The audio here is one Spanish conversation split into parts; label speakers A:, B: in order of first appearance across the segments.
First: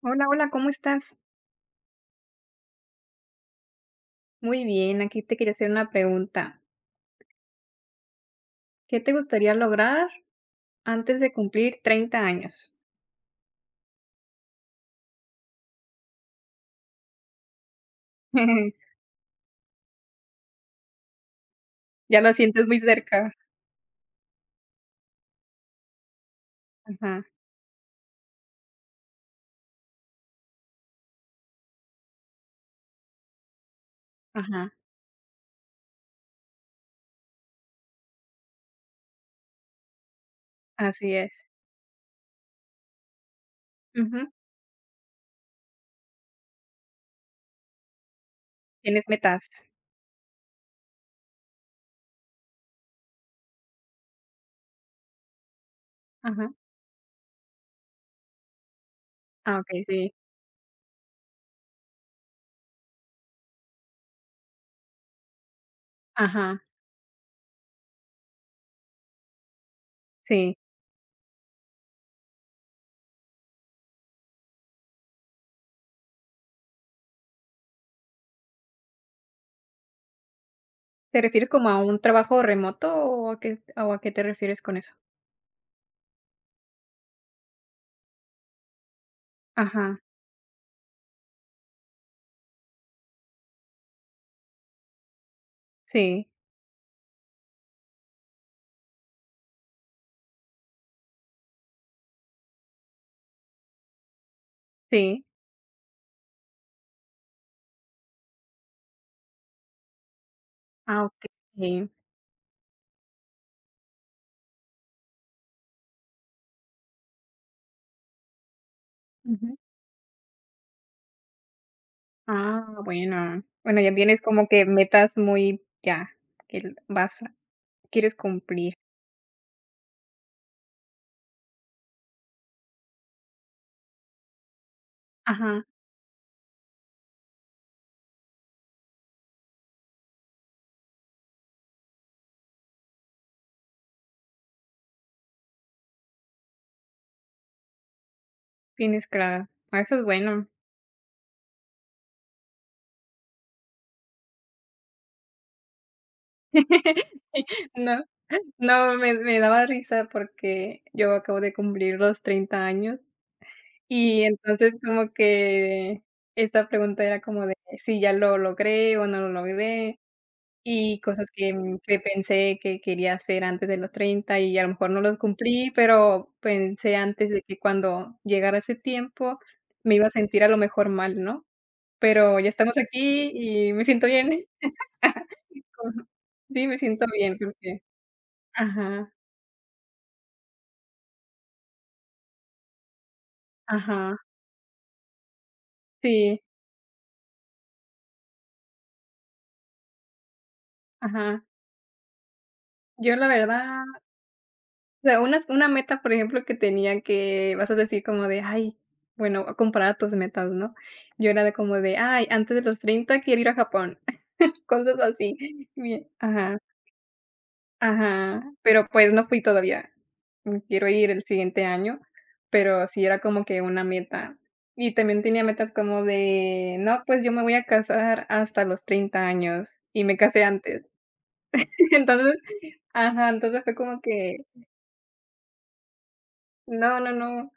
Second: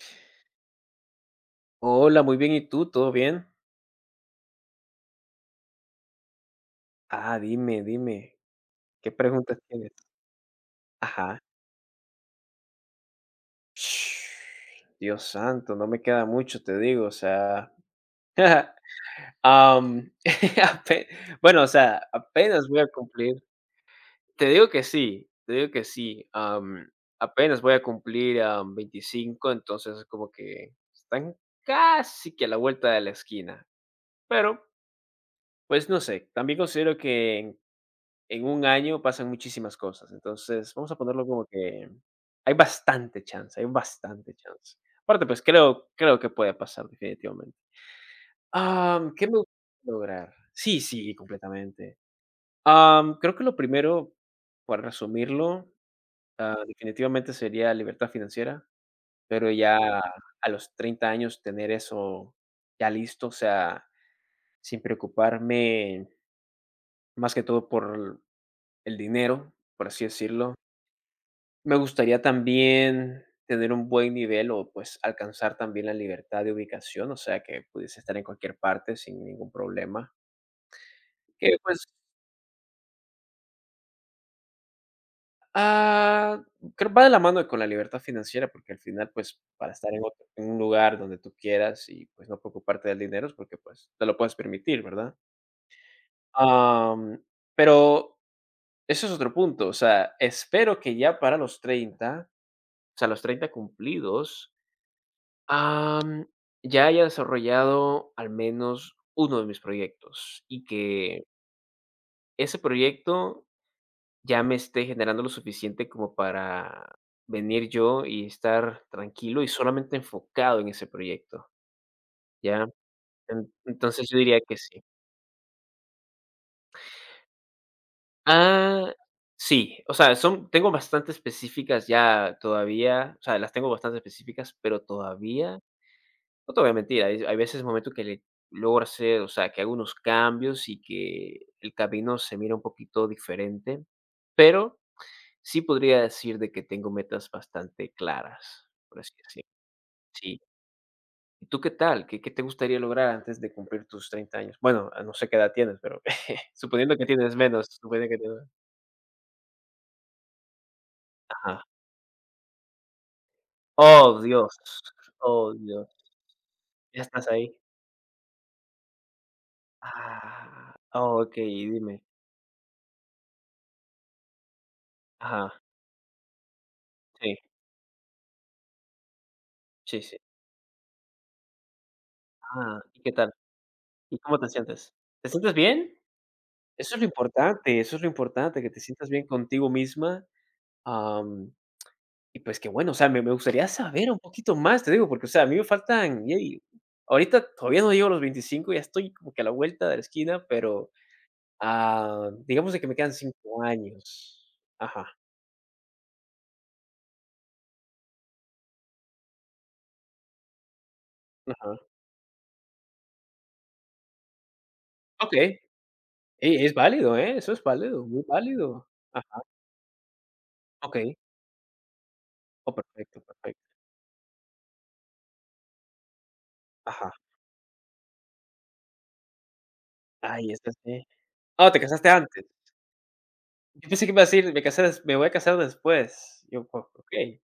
A: Hola, hola, ¿cómo estás?
B: Hola, muy bien, ¿y tú? ¿Todo bien?
A: Muy bien, aquí te quería hacer una pregunta.
B: Ah, dime,
A: ¿Qué te
B: ¿qué
A: gustaría
B: preguntas tienes?
A: lograr antes de
B: Ajá.
A: cumplir 30 años?
B: Shh, Dios santo, no me queda mucho, te digo, o sea, am, ape bueno, o sea,
A: Ya lo sientes
B: apenas
A: muy
B: voy a
A: cerca.
B: cumplir te digo que sí, am,
A: Ajá,
B: apenas voy a cumplir, 25, entonces es como que están casi que a la vuelta de la esquina, pero,
A: ajá,
B: pues, no sé, también considero que en un año pasan muchísimas cosas. Entonces, vamos a
A: así
B: ponerlo
A: es.
B: como que hay bastante chance, hay
A: Ujú.
B: bastante chance. Aparte, pues creo que puede pasar definitivamente.
A: Tienes
B: ¿Qué me
A: metas.
B: gustaría lograr? Sí, sí, completamente. Creo que lo primero, para resumirlo,
A: Ajá.
B: definitivamente sería libertad financiera, pero
A: Ah,
B: ya
A: ok, sí.
B: a los 30 años tener eso ya listo, o sea, sin preocuparme
A: Ajá,
B: más que todo por el dinero, por así decirlo.
A: sí.
B: Me gustaría también tener un buen nivel o, pues, alcanzar también la libertad de ubicación, o sea, que pudiese estar en cualquier parte sin ningún problema.
A: ¿Te refieres
B: Que,
A: como a
B: pues,
A: un trabajo remoto o a qué te refieres con eso?
B: ah, creo va de la mano con la libertad financiera, porque al final, pues, para estar
A: Ajá,
B: en otro en un lugar donde tú quieras y, pues, no preocuparte del dinero es porque, pues, te lo puedes permitir, ¿verdad?
A: sí,
B: Am, pero eso es otro punto, o sea, espero que ya para los 30, o sea, los 30 cumplidos,
A: sí.
B: Am, ya haya desarrollado al menos uno de mis proyectos y
A: Ah,
B: que
A: ok. Sí.
B: ese proyecto ya me esté generando lo suficiente como para venir yo y estar tranquilo y
A: Ujú.
B: solamente enfocado en ese proyecto,
A: Ah,
B: ¿ya?
A: bueno.
B: En
A: Bueno, ya
B: entonces, yo
A: tienes
B: diría
A: como
B: que
A: que
B: sí.
A: metas muy, ya, que l- vas Quieres cumplir.
B: Ah, sí, o sea, son tengo bastante específicas ya todavía, o sea, las tengo bastante específicas, pero todavía.
A: Ajá,
B: No te voy a mentir, hay veces, momentos que le logro hacer, o sea, que hago unos cambios y que el camino se mira un poquito diferente, pero sí podría decir de que tengo metas bastante claras, por
A: tienes
B: así
A: claro.
B: decirlo.
A: Ah, eso es
B: Sí.
A: bueno.
B: ¿Y tú qué tal? ¿Qué te gustaría lograr antes de cumplir tus 30 años? Bueno, no sé qué edad tienes, pero suponiendo que tienes menos,
A: No,
B: suponiendo que tienes,
A: no, me daba risa porque yo acabo de
B: ajá.
A: cumplir los 30 años,
B: Oh,
A: y
B: Dios,
A: entonces como
B: oh, Dios,
A: que esa
B: ya
A: pregunta era
B: estás
A: como
B: ahí.
A: de si ya lo logré o no lo logré, y
B: Oh,
A: cosas
B: ok,
A: que, que
B: dime.
A: pensé que quería hacer antes de los 30 y a lo mejor no los
B: Ajá,
A: cumplí, pero pensé antes
B: sí,
A: de que cuando llegara ese tiempo me
B: sí,
A: iba a
B: sí.
A: sentir a lo mejor mal, ¿no? Pero ya estamos
B: Ah, ¿y qué
A: aquí
B: tal?
A: y me siento
B: ¿Y cómo
A: bien.
B: te sientes? ¿Te sientes bien?
A: Ujú. Sí, me
B: Eso es lo
A: siento bien
B: importante,
A: porque
B: eso es lo importante, que te sientas
A: ajá,
B: bien contigo misma, am, y pues que bueno, o sea, me gustaría saber
A: ajá,
B: un poquito más, te digo, porque, o sea, a mí me faltan,
A: sí,
B: yey, ahorita todavía no llego a los 25, ya estoy como que a la vuelta de la esquina, pero,
A: ajá.
B: digamos de que me quedan
A: Yo la
B: cinco
A: verdad,
B: años. Ajá,
A: o sea, una meta, por ejemplo, que tenía que vas a decir como de: "Ay", bueno, comparada a tus metas, ¿no? Yo era de como
B: ajá.
A: de: "Ay, antes de los 30 quiero ir a Japón", cosas
B: Okey,
A: así. Bien ajá.
B: ey, es válido, ¿eh? Eso es válido, muy
A: Ajá, pero,
B: válido.
A: pues, no
B: Ajá,
A: fui todavía. Mm, quiero ir
B: okey.
A: el siguiente año,
B: Oh,
A: pero sí era
B: perfecto,
A: como que
B: perfecto.
A: una meta. Y también tenía metas como de: "No,
B: Ajá.
A: pues, yo me voy a casar hasta los 30 años", y me casé
B: Ay, es,
A: antes.
B: sí. Ah, ¿te casaste
A: Entonces
B: antes?
A: ajá, entonces fue
B: Yo
A: como
B: pensé que me ibas a
A: que
B: decir: me voy a casar después". Yo: "Oh,
A: no, no,
B: okey".
A: no,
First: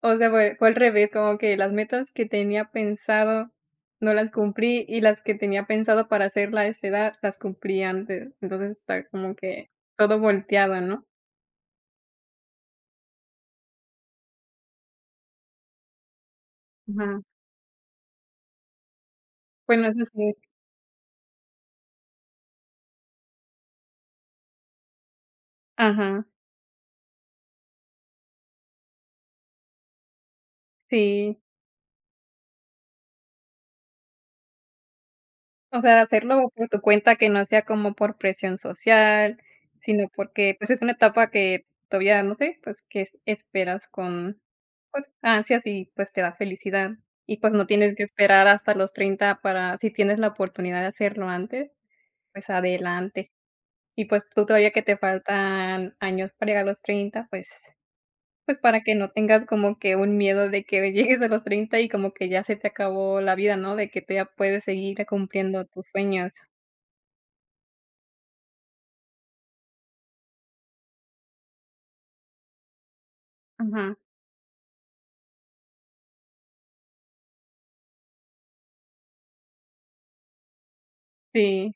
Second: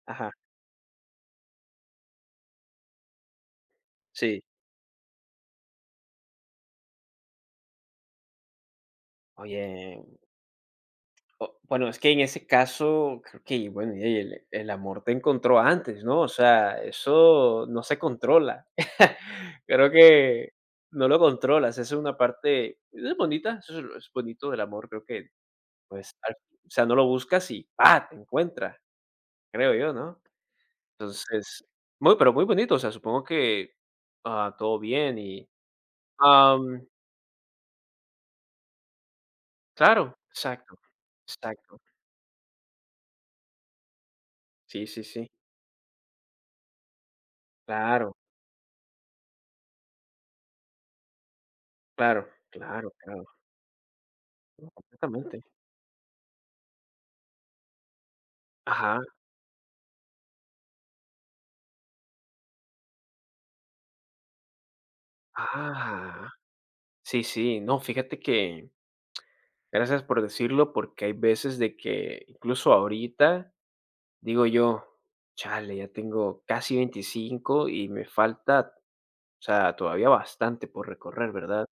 A: o sea,
B: Ajá,
A: fue al revés, como que las metas que tenía pensado no las
B: sí.
A: cumplí, y las que tenía pensado para hacerla a esta edad, las cumplí antes. Entonces, está como que
B: Oye,
A: todo volteado, ¿no?
B: o bueno, es que en ese caso, creo que, bueno, y el amor te encontró antes, ¿no? O sea,
A: Ajá.
B: eso no se controla.
A: Bueno,
B: Creo
A: eso sí.
B: que no lo controlas, es una parte es bonita, eso es lo es bonito del amor, creo que, pues,
A: Ajá,
B: al o sea, no lo buscas y ¡pa!, te encuentra, creo yo, ¿no?
A: sí.
B: Entonces, muy, pero muy bonito, o sea, supongo que, todo bien y.
A: O sea, hacerlo por tu cuenta, que no sea como por presión social,
B: Claro,
A: sino porque, pues,
B: exacto,
A: es una etapa que
B: exacto.
A: todavía, no sé, pues, que esperas con,
B: Sí, sí,
A: pues,
B: sí.
A: ansias y, pues, te da felicidad. Y, pues, no tienes que
B: Claro,
A: esperar hasta los 30 para si tienes la oportunidad de hacerlo antes,
B: claro,
A: pues,
B: claro, claro.
A: adelante. Y, pues, tú todavía
B: No,
A: que te
B: completamente.
A: faltan años para llegar a los 30 pues. Pues, para que
B: Ajá,
A: no tengas como que un miedo de que llegues a los 30 y como que ya se te acabó la vida, ¿no? De que tú ya puedes seguir cumpliendo tus
B: ah,
A: sueños.
B: sí, sí. No, fíjate que gracias por decirlo, porque hay veces de que incluso ahorita
A: Ajá,
B: digo yo: "Chale, ya tengo casi 25 y me falta, o sea, todavía bastante por recorrer", ¿verdad?
A: sí,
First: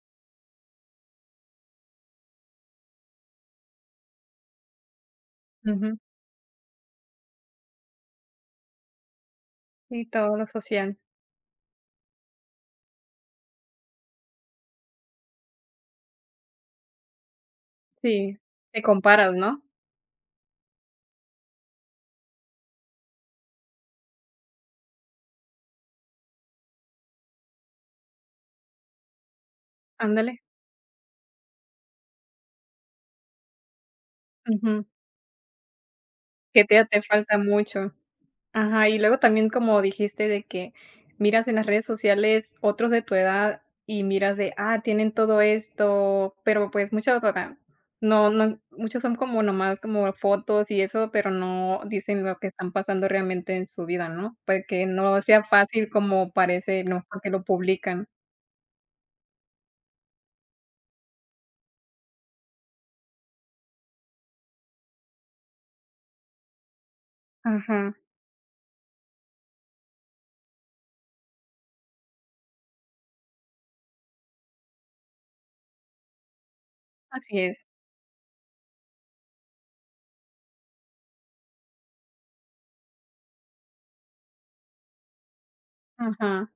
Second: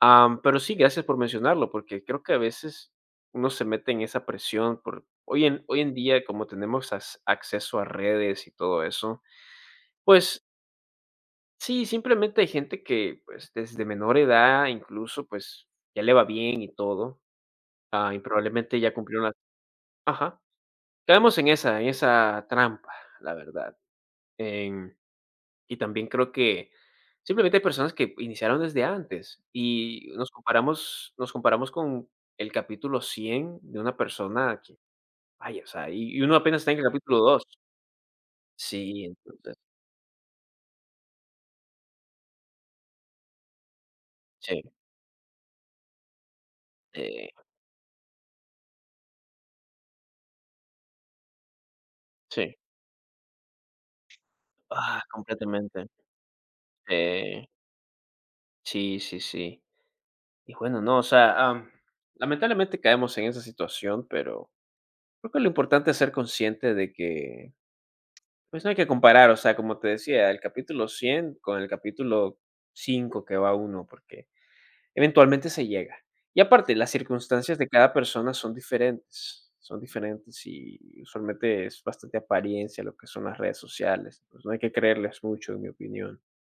B: Pero sí, gracias por mencionarlo, porque creo que a veces uno se mete en esa presión por hoy en
A: ujú.
B: día, como tenemos acceso a redes y todo eso,
A: Sí, todo lo
B: pues
A: social.
B: sí, simplemente hay gente que pues desde menor edad incluso pues ya le va bien y todo, y
A: Sí,
B: probablemente
A: te
B: ya cumplieron
A: comparas,
B: las…
A: ¿no?
B: Ajá, caemos en esa trampa, la verdad. Y también creo que simplemente hay personas que iniciaron desde antes y nos
A: Ándale,
B: comparamos nos comparamos con el capítulo 100 de una persona que,
A: ujú,
B: vaya, o sea, y uno apenas
A: que
B: está en
A: te
B: el
A: te
B: capítulo
A: falta
B: 2.
A: mucho. Ajá, y
B: Sí,
A: luego también,
B: entonces
A: como dijiste, de que miras en las redes sociales otros de tu edad y miras de,
B: sí,
A: ah, tienen todo esto, pero pues muchos,
B: eh,
A: o sea, no, no, muchos son como nomás como fotos y eso, pero no dicen lo que
B: sí.
A: están pasando realmente en su vida, ¿no? Pues que
B: Ah,
A: no sea
B: completamente.
A: fácil como parece, no, porque lo
B: Eh,
A: publican.
B: sí, sí, sí. Y bueno, no, o sea, lamentablemente caemos en esa situación, pero creo que lo importante es ser consciente de que
A: Ajá,
B: pues no hay que comparar, o sea, como te decía, el capítulo 100 con el capítulo 5 que va uno, porque eventualmente se llega. Y aparte, las
A: así
B: circunstancias
A: es.
B: de cada persona son diferentes y usualmente es bastante apariencia lo que son las redes sociales. Pues no hay que creerles mucho, en mi opinión,
A: Ajá.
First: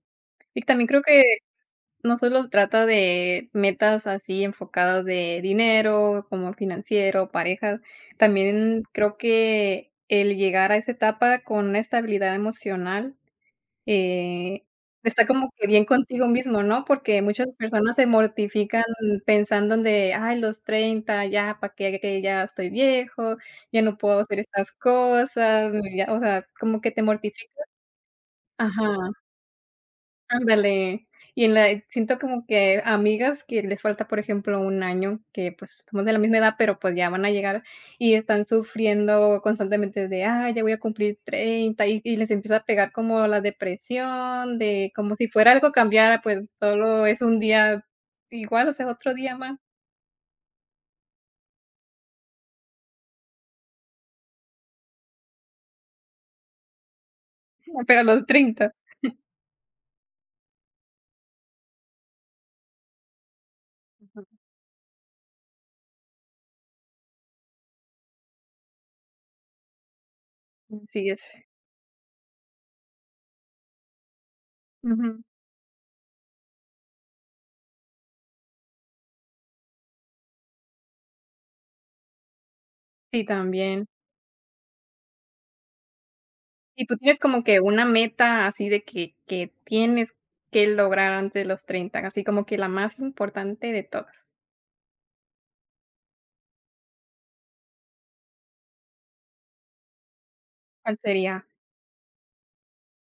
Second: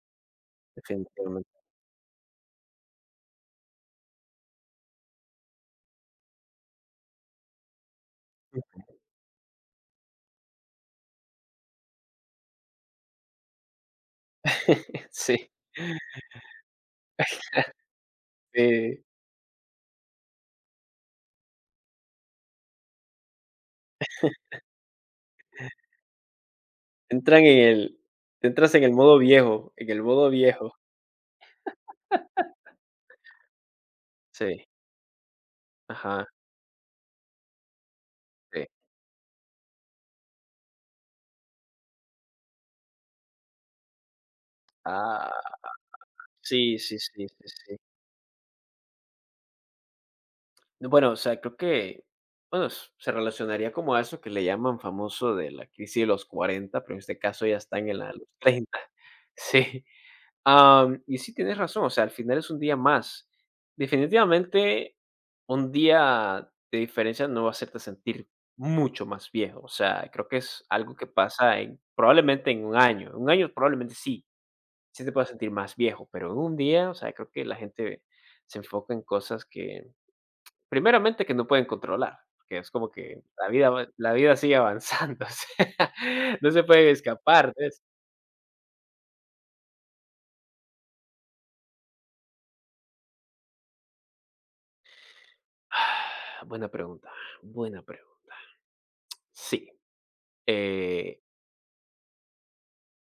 A: Y también creo que
B: definitivamente.
A: no solo trata de metas así enfocadas de dinero, como financiero, parejas, también creo que el llegar a esa etapa con una estabilidad emocional, eh, está
B: Sí.
A: como que bien contigo mismo, ¿no? Porque muchas personas se mortifican
B: Eh,
A: pensando en de: "Ay, los 30 ya, ¿para qué? Que ya estoy viejo, ya no puedo hacer estas cosas", ya, o sea, como que te
B: entran
A: mortifica
B: en el entras en el
A: ajá.
B: modo viejo, en el modo viejo.
A: Ándale. Y en la siento como que amigas que les falta, por ejemplo,
B: Sí,
A: un año, que, pues, somos de la
B: ajá,
A: misma edad, pero, pues, ya van a llegar y están
B: sí.
A: sufriendo constantemente de: "Ay, ya voy a cumplir 30 y les empieza a pegar como la depresión, de como si fuera
B: Ah,
A: algo cambiara, pues,
B: sí, sí,
A: solo es
B: sí,
A: un
B: sí, sí.
A: día igual, o sea, otro día más,
B: Bueno, o sea, creo que, bueno, s se relacionaría como a eso que le llaman famoso de la crisis de los 40, pero en este caso ya están en
A: pero a
B: la
A: los
B: los
A: treinta.
B: 30. Sí, y sí tienes razón, o sea, al final es un día más.
A: Ujú.
B: Definitivamente, un día de diferencia no va a hacerte sentir mucho más viejo, o sea, creo que es algo que
A: Así es.
B: pasa en probablemente en un año probablemente sí, sí te
A: Ujú.
B: puedas sentir más viejo, pero en un día, o sea, creo que la gente se enfoca en cosas que, primeramente, que no pueden controlar, que es como que
A: Sí, también.
B: la vida sigue avanzando, o sea, no se
A: ¿Y
B: pueden
A: tú tienes como
B: escapar
A: que
B: de eso.
A: una meta así de que tienes que lograr antes de los 30 así como que la más importante de todas?
B: Ah, buena pregunta, buena pregunta. Sí,
A: ¿Cuál
B: eh,
A: sería?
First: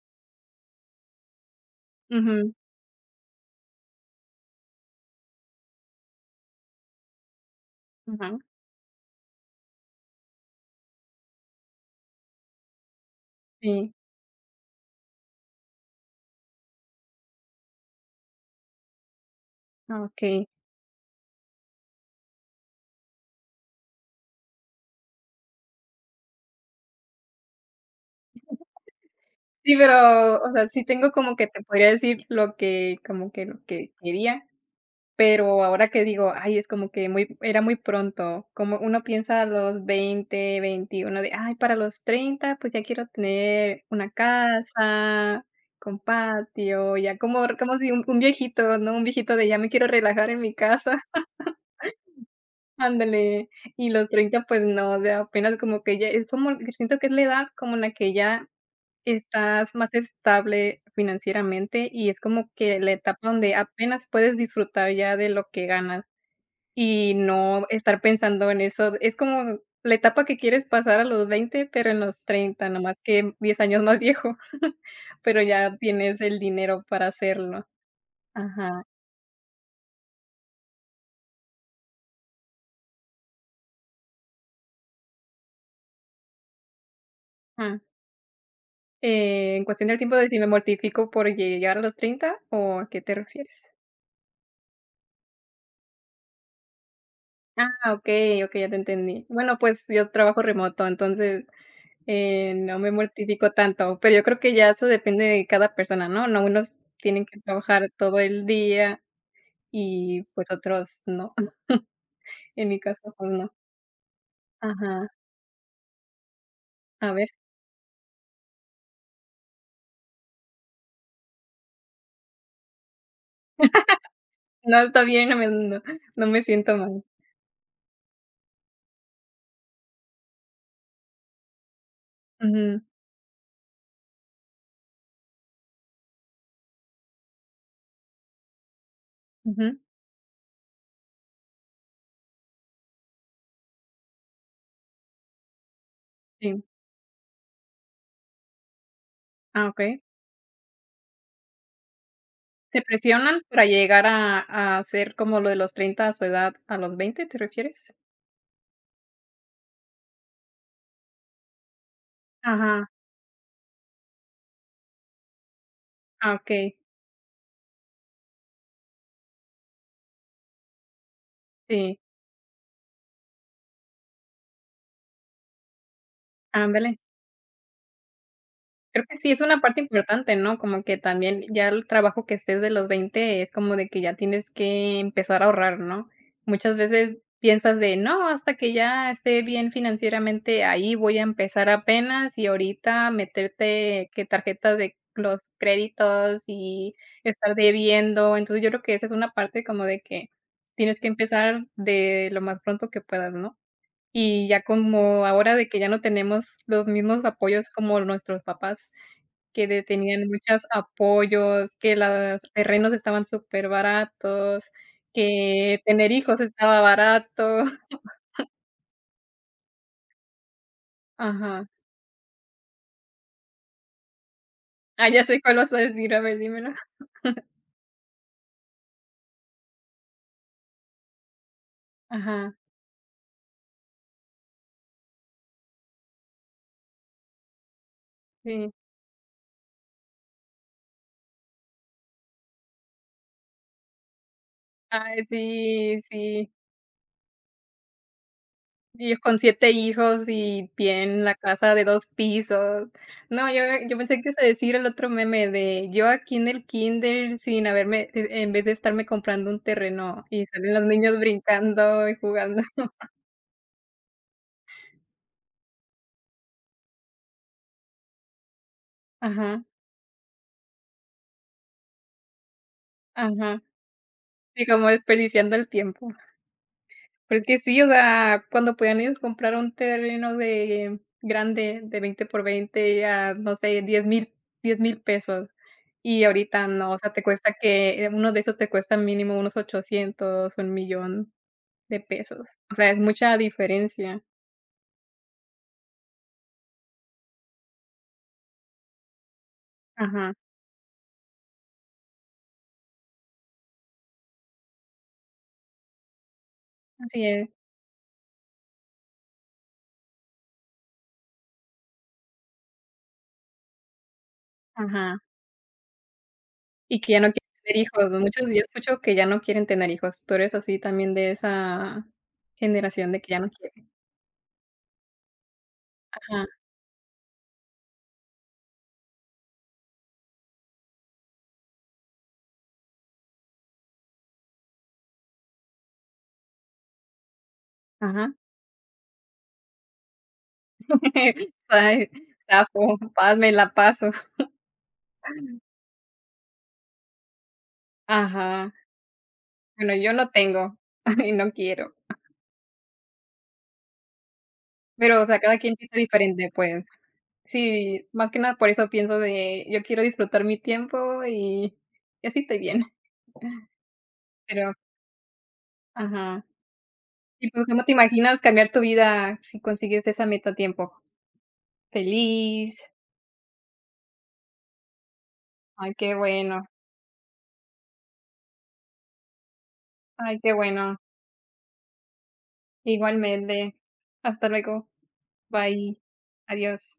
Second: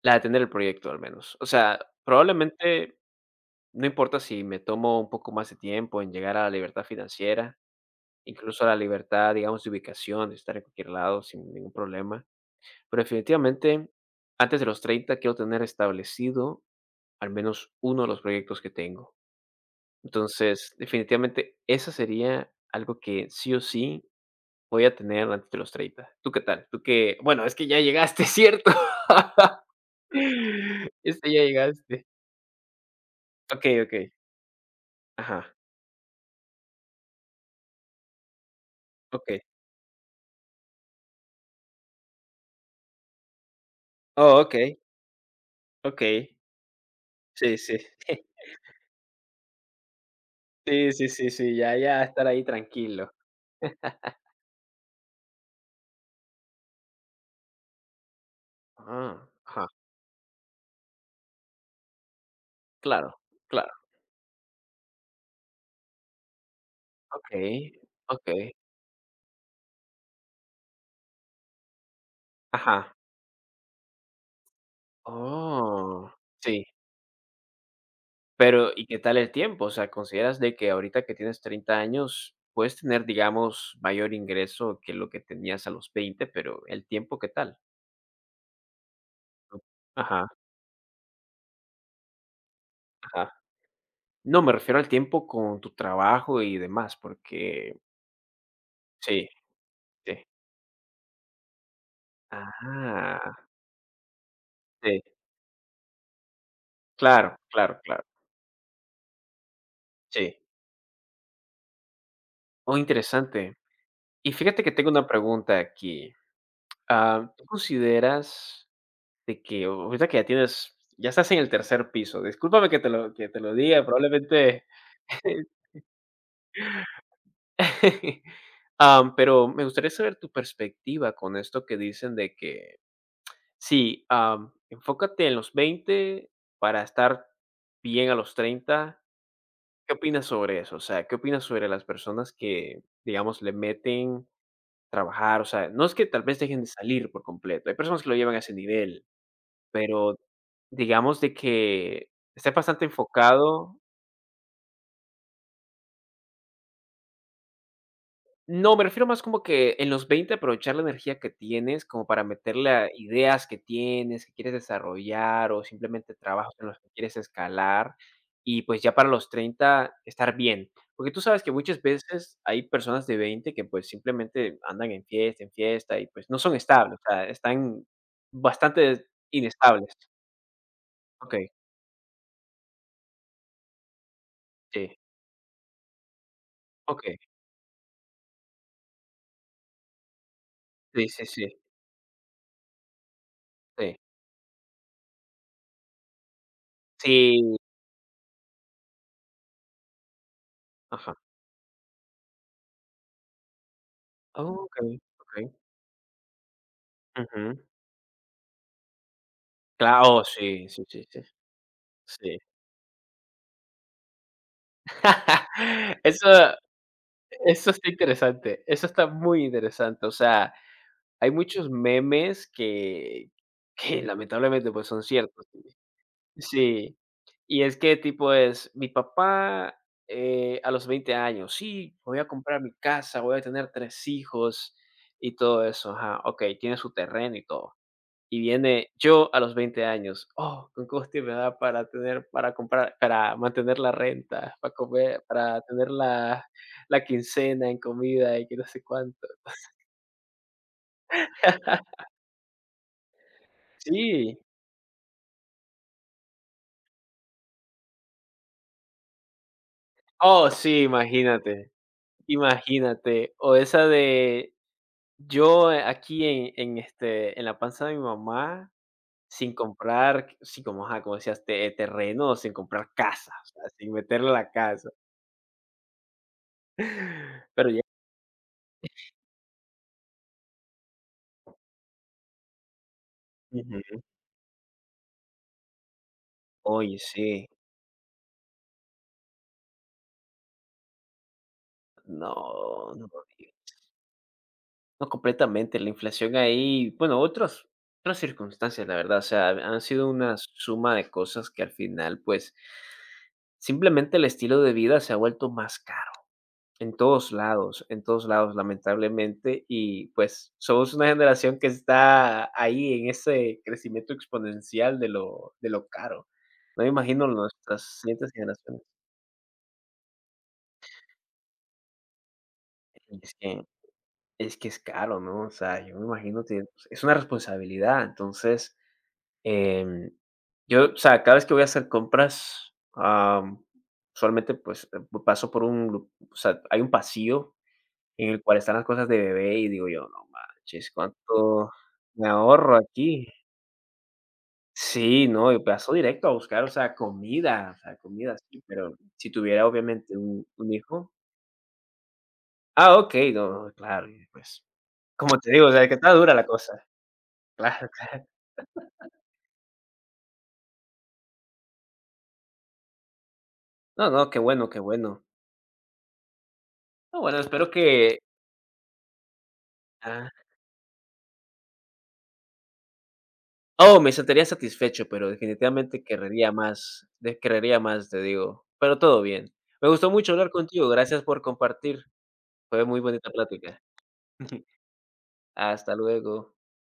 B: la de tener el proyecto, al menos. O sea,
A: Ujú,
B: probablemente no importa si me tomo un poco más de tiempo en llegar a la libertad financiera,
A: ujú,
B: incluso a la libertad, digamos, de ubicación, de estar en cualquier lado sin ningún problema, pero definitivamente,
A: sí,
B: antes de los 30 quiero tener establecido al menos uno de los proyectos que tengo.
A: okey.
B: Entonces, definitivamente, esa sería algo que sí o sí voy a tener antes de los treinta. ¿Tú qué tal? Tú qué bueno, es que ya llegaste, ¿cierto?
A: Sí, pero, o sea, sí tengo
B: Es que
A: como
B: ya
A: que te podría
B: llegaste.
A: decir lo que como que lo
B: Okey,
A: que
B: okey.
A: quería.
B: Ajá,
A: Pero ahora que digo, ay, es como que muy era muy pronto, como uno piensa
B: okey.
A: a los 20 21 de, ay, para los 30 pues ya quiero tener una
B: Oh, okey,
A: casa con
B: okey.
A: patio, ya como
B: Sí,
A: como
B: sí.
A: si un viejito, ¿no? Un viejito de ya me quiero relajar en mi
B: Sí,
A: casa,
B: sí, sí, sí, ya estar ahí tranquilo.
A: ándale. Y los 30 pues no, o sea, apenas como que ya es como que siento que es la edad como en la que ya
B: Ah, ajá.
A: estás más estable financieramente y es como que la
B: Claro,
A: etapa donde
B: claro.
A: apenas puedes disfrutar ya de lo que ganas. Y
B: Okey,
A: no estar
B: okey.
A: pensando en eso. Es como la etapa que quieres pasar a los 20 pero en los treinta,
B: Ajá.
A: nomás que 10 años más viejo, pero ya
B: Oh,
A: tienes el
B: sí.
A: dinero para hacerlo.
B: Pero,
A: Ajá,
B: ¿y qué tal el tiempo? O sea, ¿consideras de que ahorita que tienes 30 años puedes tener, digamos, mayor ingreso que lo que tenías a los 20, pero el tiempo, qué tal?
A: ajá.
B: ¿No?
A: En cuestión del tiempo
B: Ajá,
A: de si me mortifico por llegar a los treinta, ¿o a qué te
B: ajá.
A: refieres?
B: No, me refiero al tiempo con tu trabajo y demás,
A: Ah,
B: porque
A: okey, okey, ya te entendí.
B: sí,
A: Bueno, pues, yo
B: sí.
A: trabajo remoto, entonces, no me
B: Ah,
A: mortifico tanto, pero yo creo que ya eso
B: sí,
A: depende de cada persona, ¿no? No unos tienen
B: claro,
A: que
B: claro,
A: trabajar
B: claro.
A: todo el día y,
B: Sí.
A: pues, otros no. En
B: Oh,
A: mi caso, pues, no.
B: interesante. Y fíjate que tengo
A: Ajá.
B: una pregunta aquí.
A: A ver.
B: Ah, ¿tú consideras de que ahorita que ya tienes, ya estás en el tercer piso? Discúlpame que te lo diga, probablemente,
A: No, está bien, no me siento mal.
B: pero me gustaría saber tu perspectiva con esto que dicen de que
A: Ujú,
B: sí, enfócate en los 20 para estar bien a los treinta.
A: ujú.
B: ¿Qué opinas sobre eso? O sea, ¿qué opinas sobre las personas que, digamos, le meten trabajar? O sea, no es que tal vez dejen
A: Sí.
B: de salir por completo. Hay personas que lo llevan a ese nivel.
A: Ah, okey.
B: Pero digamos de que estés
A: ¿Te
B: bastante
A: presionan para
B: enfocado.
A: llegar a hacer como lo de los 30 a su edad, a los 20 te refieres?
B: No, me refiero más como que en los 20 aprovechar la energía que tienes como para meterle
A: Ajá.
B: a ideas que tienes, que quieres desarrollar o simplemente
A: Ah,
B: trabajos en
A: okey.
B: los que quieres escalar. Y pues ya para los 30 estar bien. Porque tú sabes que muchas
A: Sí.
B: veces hay personas de 20 que pues simplemente andan en fiesta y pues no son
A: Ándale.
B: estables, o sea, están
A: Creo
B: bastante
A: que sí es una parte
B: inestables.
A: importante, ¿no? Como que también
B: Okey,
A: ya el trabajo que estés de los 20 es como de que ya tienes
B: sí,
A: que empezar a ahorrar, ¿no? Muchas veces
B: okey,
A: piensas de: "No, hasta que ya esté bien financieramente, ahí
B: sí,
A: voy a
B: sí, sí,
A: empezar apenas", y ahorita
B: sí.
A: meterte que tarjetas de los créditos y estar
B: Sí.
A: debiendo. Entonces, yo creo que esa es una parte como de que tienes que
B: Ajá.
A: empezar de lo más pronto que puedas, ¿no? Y ya
B: Okey,
A: como
B: okey.
A: ahora de que ya no tenemos los mismos
B: Ujú.
A: apoyos como nuestros papás. Que de
B: Claro,
A: tenían muchos
B: sí, sí, sí, sí.
A: apoyos, que
B: Sí.
A: los terrenos estaban súper baratos, que tener hijos
B: Eso
A: estaba barato.
B: eso está interesante, eso está muy interesante. O sea, hay
A: Ajá.
B: muchos memes que lamentablemente, pues, son
A: Ah, ya sé
B: ciertos.
A: cuál vas a decir, a ver, dímelo.
B: Sí. Y es que tipo es: "Mi papá, a los 20 años, sí, voy a
A: Ajá,
B: comprar mi casa, voy a tener 3 hijos", y todo eso. Ajá, okey, tiene su terreno y todo. Y
A: sí.
B: viene yo a los 20 años, oh, con coste me da para tener, para comprar, para mantener la renta, para comer,
A: Ay,
B: para tener
A: sí, sí.
B: la quincena en comida y que no sé
A: Y
B: cuánto.
A: con 7 hijos y bien la casa de 2 pisos. No, yo pensé que ibas
B: Sí,
A: a decir el otro meme de yo aquí en el kinder sin haberme en vez de estarme comprando un terreno, y
B: oh,
A: salen
B: sí,
A: los niños
B: imagínate,
A: brincando y jugando.
B: imagínate. O esa de yo aquí en, este, en la panza de mi mamá, sin
A: Ajá,
B: comprar, sí, como, ajá, como decías, te terreno, sin comprar casa, o
A: ajá.
B: sea, sin meterle la
A: Sí, como
B: casa.
A: desperdiciando el tiempo. Pero es que
B: Pero
A: sí,
B: ya,
A: o sea, cuando podían ellos comprar un terreno de grande de 20 por 20 a, no sé,
B: ujú,
A: diez mil pesos. Y ahorita no, o
B: oye,
A: sea, te
B: sí.
A: cuesta que uno de esos te cuesta mínimo unos ochocientos un millón de pesos. O sea,
B: No,
A: es
B: no,
A: mucha diferencia.
B: no completamente. La inflación ahí, bueno, otros, otras circunstancias, la verdad. O sea, han sido
A: Ajá,
B: una suma de cosas que al final, pues, simplemente el estilo de vida se ha vuelto más caro.
A: así es,
B: En todos lados, lamentablemente. Y pues somos una generación que está ahí en ese crecimiento exponencial
A: ajá.
B: de lo caro. No me
A: Y que ya
B: imagino
A: no quieren tener
B: nuestras
A: hijos, ¿no?
B: siguientes
A: Muchos yo
B: generaciones.
A: escucho que ya no quieren tener hijos. ¿Tú eres así también de esa generación de que ya no quieren?
B: Es que es caro, ¿no? O sea, yo me imagino
A: Ajá,
B: que pues, es una responsabilidad. Entonces, em, yo, o sea, cada vez que voy a hacer compras, usualmente, pues, paso por o sea, hay un pasillo en
A: ajá.
B: el cual están las cosas de bebé y digo yo, no manches, ¿cuánto
A: Ay,
B: me ahorro
A: zafo,
B: aquí?
A: paz, me la paso.
B: Sí, no, yo paso directo a buscar, o sea, comida, sí,
A: Ajá.
B: pero si tuviera
A: Bueno, yo
B: obviamente
A: no
B: un
A: tengo,
B: hijo.
A: y no quiero.
B: Ah, ok, no, no, claro, y pues,
A: Pero, o sea,
B: como te
A: cada
B: digo, o
A: quien
B: sea, que
A: piensa
B: está dura la
A: diferente,
B: cosa,
A: pues.
B: claro.
A: Sí, más que nada por eso pienso de, yo quiero disfrutar mi tiempo y así estoy bien.
B: No, no, qué bueno,
A: Pero
B: qué bueno.
A: ajá.
B: No, bueno,
A: Y, pues,
B: espero
A: ¿cómo te
B: que
A: imaginas cambiar tu vida si consigues esa
B: ah,
A: meta a tiempo? Feliz.
B: oh, me sentiría satisfecho, pero
A: Ay,
B: definitivamente
A: qué
B: querría
A: bueno.
B: más, de querrería más, te digo, pero todo bien. Me gustó mucho
A: Ay,
B: hablar
A: qué
B: contigo,
A: bueno.
B: gracias por compartir, fue muy bonita
A: Igualmente.
B: plática.
A: Hasta luego.
B: Hasta
A: Bye.
B: luego.
A: Adiós.